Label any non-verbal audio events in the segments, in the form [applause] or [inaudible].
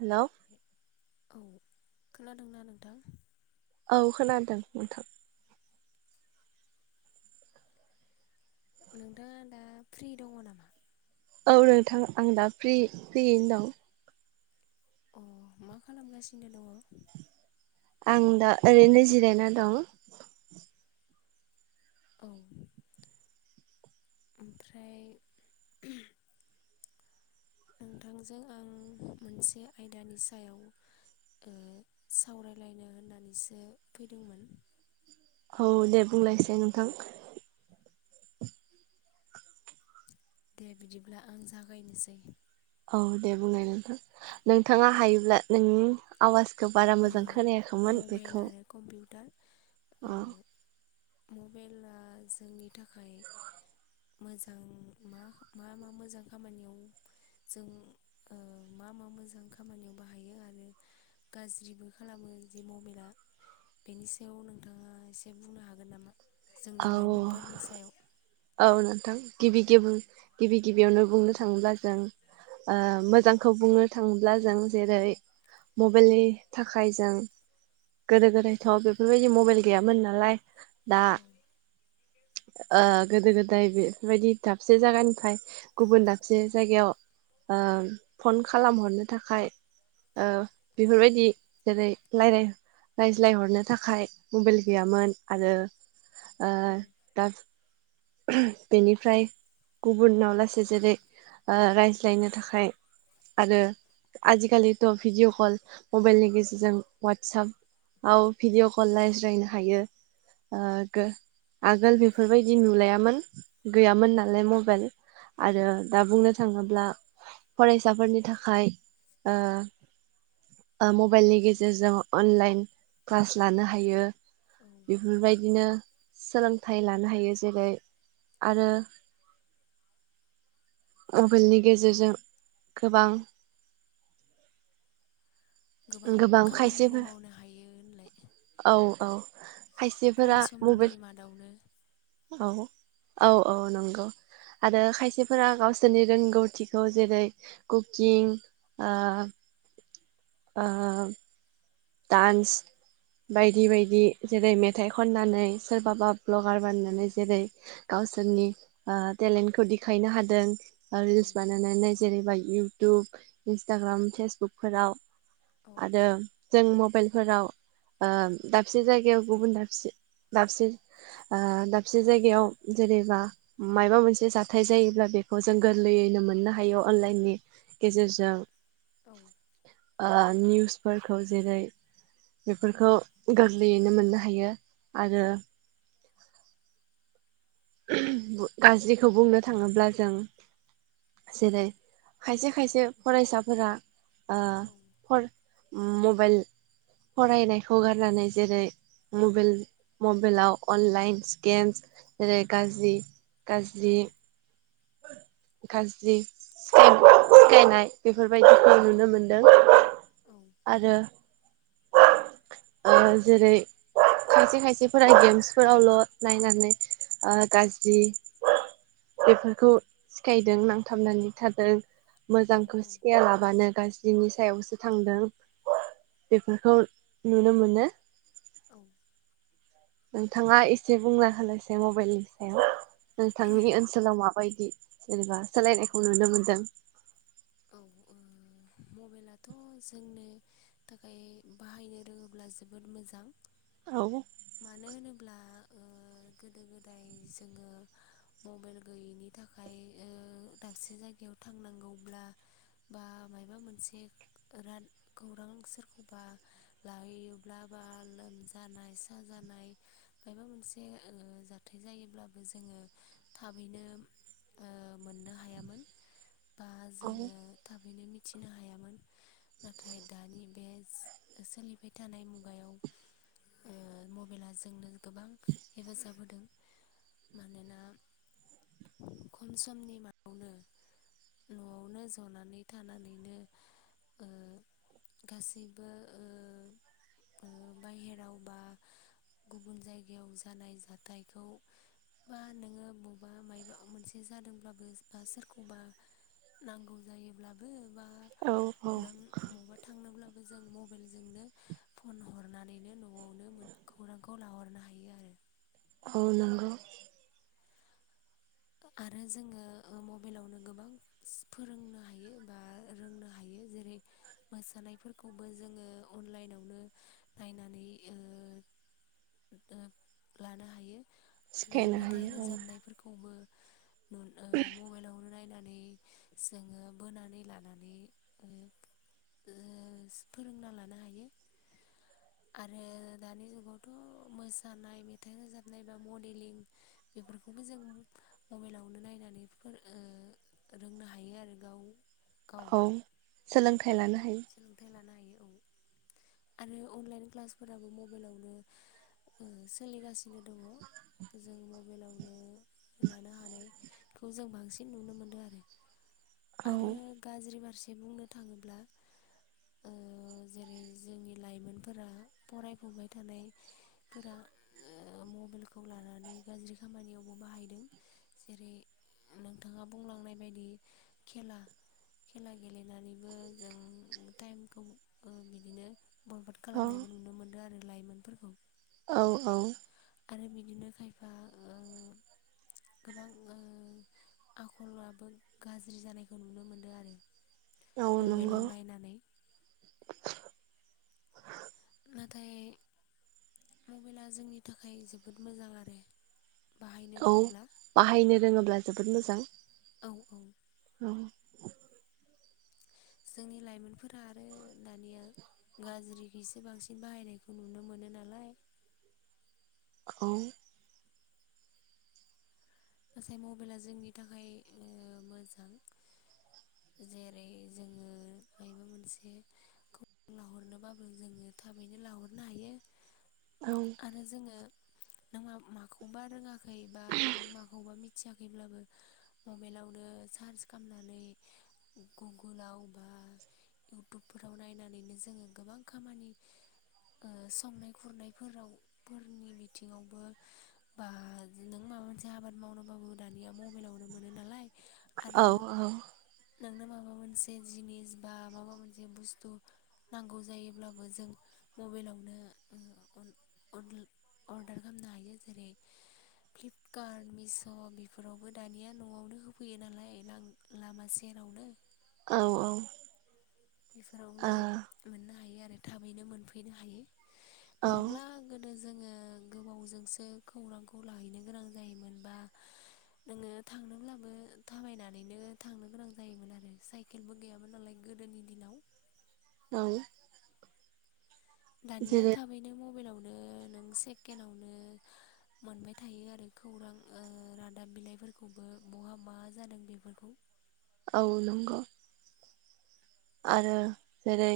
Hello औ खोनादोंना नोंथां? औ खोनादों नोंथां। नोंथाङा दा फ्रि दङ नामा? औ नोंथां आं दा फ्रि फ्रियैनो दं। अ मा खालामगासिनो दङ? आं दा ओरैनो जिरायना दं। औ ओमफ्राय नोंथांजों आं मोनसे आयदानि सायाव ओ सावरायलायनो होननानैसो फैदोंमोन। औ दे बुंनायसाय नोंथां। दे बिदिब्ला आं जागायनोसै औ दे बुंनाय नोंथां नोंथाङा हायोब्ला नोंनि आवाजखौ बारा ओ मोजां खोनायाखैमोन मबाइल बेखौ आरो कम्पिउटार ओ अ मबाइला जोंनि थाखाय मोजां मा मा मा मोजां खामानियाव जों ओ मा मा मोजां खामानियाव बाहायो आरो गाज्रिबो खालामो जे मबाइला। बेनि सायाव नोंथाङा एसे बुंनो हागोन नामा? जोंनि औ लाइमोनफोरनि सायाव औ नोंथां गिबि गिबि गिबि गिबियावनो बुंनो थाङोब्ला जों ओ मोजांखौ बुंनो थाङोब्ला जों जेरै मबेइलनि थाखाय जों गोदो गोदायथ' बेफोरबायदि मबेइल गैयामोन नालाय दा औ ओ गोदो गोदाय बेफोरबायदि दाबसे जायगानिफ्राय गुबुन दाबसे जायगायाव ओ फन खालामहरनो थाखाय ओ बेफोरबायदि जेरै रायलाय रायज्लायहरनो थाखाय मबाइल गैयामोन आरो ओ औ दा बेनिफ्राय गुबुनाव लासै जेरै ओ रायज्लायनो थाखाय आरो आजिखालिथ' भिडिअ कल मबाइलनि गेजेरजों वातसाप आव भिडिअ कल रायज्लायनो हायो। आगोल बेफोरबायदि नुलायामोन गैयामोन नालाय मबेइल। आरो दा बुंनो थाङोब्ला। फरायसाफोरनि थाखाय ओ ओ मबाइलनि गेजेरजों अनलाइन क्लास लानो हायो। औ बेबायदिनो सोलोंथाइ लानो हायो जेरै आरो मबेइलनि गेजेरजों गोबां गोबां खामानिखौ मावनो हायो होनलाय? औ औ खम खायसेफोरा समनि मबेइल मादावनो [unintelligible] औ औ औ नंगौ। आरो खायसेफोरा गावसोरनि रोंगौथिखौ जेरै कुकिं ओ ओ डान्स बायदि औ बायदि। जेरै मेथाइ खननानै सोरबाबा भ्लगार बानायनानै जेरै गावसोरनि ओ टेलेन्टखौ देखायनो हादों। औ रिल्स बानायनानै जेरैबायदि इउटुब इन्सटाग्राम फेसबुकफोराव औ हादों ‌। जों मबाइलफोराव ओ दाबसे जायगायाव गुबुन दाबसे दाबसे ओ दाबसे जायगायाव जेरैबा मायबा मोनसे जाथाय जायोब्ला बेखौ जों गोरलैयैनो मोननो हायो अनलाइननि गेजेरजों औ ओ निउसफोर जेरै बेफोरखौ गोरलैयैनो मोननो हायो आरो। गाज्रिखौ बुंनो थाङोब्ला जों जेरै खायसे खायसे फरायसाफोरा औ ओ मबेइल फरायनायखौ गारनानै जेरै मबेइल मबेइलाव अनलाइनस गेमस जेरै गाज्रि गाज्रि औ गाज्रि [unintelligible] सिखायनाय बेफोरबायदिखौ नुनो मोनदों। औ आरो ओ जेरै खायसे खायसेफोरा गेम्सफोरावल' नायनानै ओ गाज्रि [unintelligible] [unintelligible] सिखायदों नांथाबनानै थादों औ मोजांखौ औ सिखायालाबानो गा बिनि सायावसो थांदों बेफोरखौ नुनो मोनो। औ। नोंथाङा एसे बुंना होनायसै मबाइलनि सायाव, नोंथांनि ओन ओनसोलाव मा बायदि जेनेबा सोलायनायखौ नुनो मोन्दों? औ ओ मबाइलाथ' जोंनो थाखाय बाहायनो रोङोब्ला जोबोद मोजां। औ। मानो होनोब्ला गोदो गोदाय जोङो मबाइल गैयैनि थाखाय दाबसे जायगायाव थांनांगौब्ला बा मायाबा मोनसे रान सोरखौबा लाहैयोब्ला लोमजानाय साजानाय मायबा मोनसे जाथाय जायोब्लाबो जोङो थाबैनो ओ मोननो हायामोन बा औ जोङो थाबैनो मिथिनो हायामोन। नाथाय दानि बे सोलिबाय थानाय मुगायाव मबाइला जोंनो गोबां हेफाजाब होदों। मानोना खम समनि [unintelligible] न'आव जनानै थानानैनो गासैबो ओ बाहेराव बा गुबुन जायगायाव जानाय जाथायखौ बा नोङो बबेबा मायबा मोनसे जादोंब्लाबो बा सोरखौबा नांगौ जायोब्लाबो बा औ औ नों बबावबा थांनोब्लाबो जों मबाइलजोंनो फन हरनानैनो न'आवनो मोन खौरांखौ लाहरनो हायो आरो। औ नोंगौ। आरो जोङो मबाइलावनो गोबां फोरोंनो हायो बा रोंनो हायो जेरै मोसानायफोरखौबो जोङो अनलाइनावनो नायनानै ओ ओ लानो हायो आरो सिखायनो मेथाइ हायो औ रोजाबनाय फोरफोरखौबो नु ओ मबाइलावनो नायनानै जोङो बोनानै लानानै ओ ओ फोरोंना लानो हायो ओ आरो दानि जुगाव थ' मोसानाय मेथाइ रोजाबनाय बा मडेलिं बेफोरखौबो जों मबाइलावनो नायनानै फोरों ओ रोंनो हायो आरो गाव गाव औ सोलोंथाइ लानो हायो। सोलोंथाइ लानो हायो औ आरो अनलाइन क्लासफोराबो मबाइलावनो ओ सोलिगासिनो दङ जों मबाइलावनो लानो हानाय खौ जों बांसिन नुनो मोनदों आरो। आरो औ गाज्रि फारसे बुंनो थाङोब्ला। ओ जेरै जोंनि लाइमोनफोरा फरायफुबाय थानायफोरा ओ मबाइलखौ लानानै गाज्रि खामानियावबो बाहायदों। जेरै नोंथाङा बुंलांनाय बायदि खेला खेला गेलेनानैबो जों टाइमखौ ओ बिदिनो बरबाद औ खालामनायखौ नुनो मोनदों आरो। लाइमोनफोरखौ। औ औ। आरो बिदिनो खायफा ओ गोबां ओ आखलआबो गाज्रि जानायखौ नुनो मोनदों आरो। औ नंगौ मबाइलाव नायनानै। नाथाय मबाइला जोंनि थाखाय जोबोद मोजां आरो। बाहायनो औ रोङोब्ला बाहायनो रोङोब्ला जोबोद मोजां। औ औ औ जोंनि लाइमोनफोरा आरो दानिया गाज्रिखैसो बांसिन बाहायनायखौ नुनो मोनो नालाय। औ। गासै मबाइला जोंनि थाखाय ओ मोजां जेरै जोङो मायबा मोनसे खौरां लाहरनोबाबो जोङो थाबैनो लाहरनो हायो। औ आरो जोङो नों मा-माखौबा रोङाखै बा नों मा मिथियाखैब्लाबो मबाइलावनो सार्च खालामनानै गुगोलाव बा इउटुबफोराव नायनानैनो जोङो गोबां खामानि ओ संनाय खुरनायफोराव फोरनि बिथिङावबो बा नों माबा मोनसे आबाद मावनोबाबो दानिया मबाइलावनो मोनो नालाय आरो औ औ नोंनो माबा मोनसे जिनिस बा माबा मोनसे बुस्थु नांगौ जायोब्लाबो जों मबाइलावनो ओ अन अन अर्डार खालामनो हायो जेरै फ्लिपकार्ट मिस' बेफोरावबो दानिया न'आवनो होफैयो नालाय लामा सेरावनो औ औ। बेफोरावनो ओ मोननो हायो आरो थाबैनो मोनफैनो हायो औ नङाब्ला गोदो जोङो गोबावजोंसो खौरांखौ लाहैनो गोनां जायोमोनबा नोङो थांनोब्लाबो थाबायनानैनो थांनो गोनां जायोमोन आरो साइकेलबो गैयामोन नालाय गोदोनि दिनाव औ दानिया जेरै थाबैनो मबाइलावनो नों सेकेन्डआवनो मोनबाय थायो आरो खौरां रादाब बिलाइफोरखौबो बहा मा जादों बेफोरखौ औ नंगौ आरो जेरै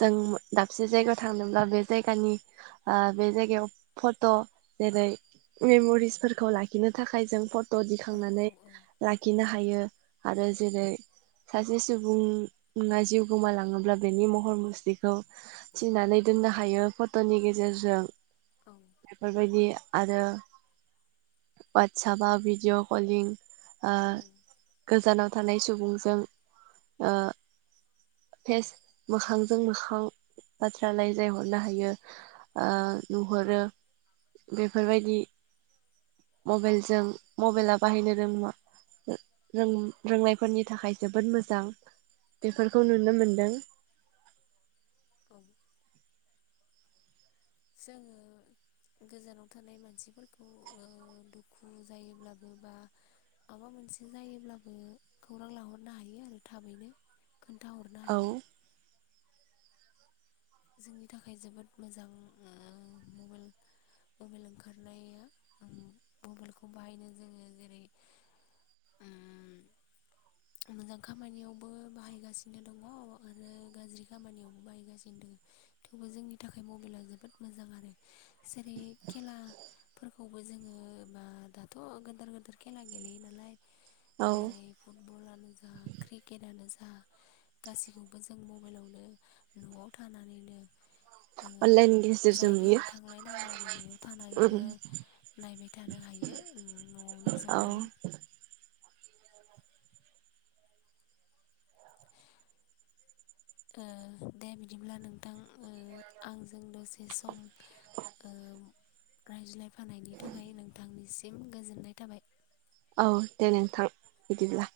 जों दाबसे जायगायाव थांनोब्ला बे जायगानि बे जायगायाव फट' जेरै मेम'रिसफोरखौ लाखिनो थाखाय जों फट' औ औ दिखांनानै औ लाखिनो हायो आरो जेरै सासे सुबुं बुंना जिउ गोमालाङोब्ला बेनि महर मुस्रिखौ थिनानै दोननो हायो फट'नि गेजेरजों औ बेफोरबायदि आरो ववाटसपाव भिडिअ कलिं ओ गोजानाव थानाय सुबुंजों ओ फेस मोखांजों मोखां बाथ्रालायजाय हरनो हायो। ओ औ नुहरो बेफोरबायदि मबाइलजों मबाइला बाहायनो रोंबा रोंनायफोरनि थाखाय जोबोद मोजां बेफोरखौ नुनो मोनदों औ। जोङो। गोजानाव थानाय मानसिफोरखौ ओ दुखु जायोब्लाबो बा माबा मोनसे जायोब्लाबो खौरां लाहरनो हायो आरो थाबैनो। खोन्थाहरनो औ हायो। जोंनि थाखाय जोबोद मोजां ओ मबेल मबाइल ओंखारनाया उम मबाइलखौ बाहायनो जोङो जेरै, उम मोजां खामानियावबो बाहायगासिनो दं आरो गाज्रि खामानियावबो बाहायगासिनो दङ। थेवबो जोंनि थाखाय मबाइला जोबोद मोजां आरो जेरै खेला फोरखौबो जोङो बा दाथ' गोदेर गोदिर खेला गेलेयो नालाय औ जेरै, फुटबलानो, जा क्रिकेटनो, जा गासैखौबो जों मबाइलावनो न'आव थानानैनो अनलाइननि गेजेरजों नुयो जायगायाव थांलायनाङा आरो न'आव थानानैनो नायबाय थानो हायो न'आवनो औ ज'नानै ओ दे बिदिब्ला नोंथां आंजों दसे सम ओ रायज्लायफानायनि थाखाय नोंथांनिसिम गोजोननाय थाबाय। औ दे नोंथां बिदिब्ला।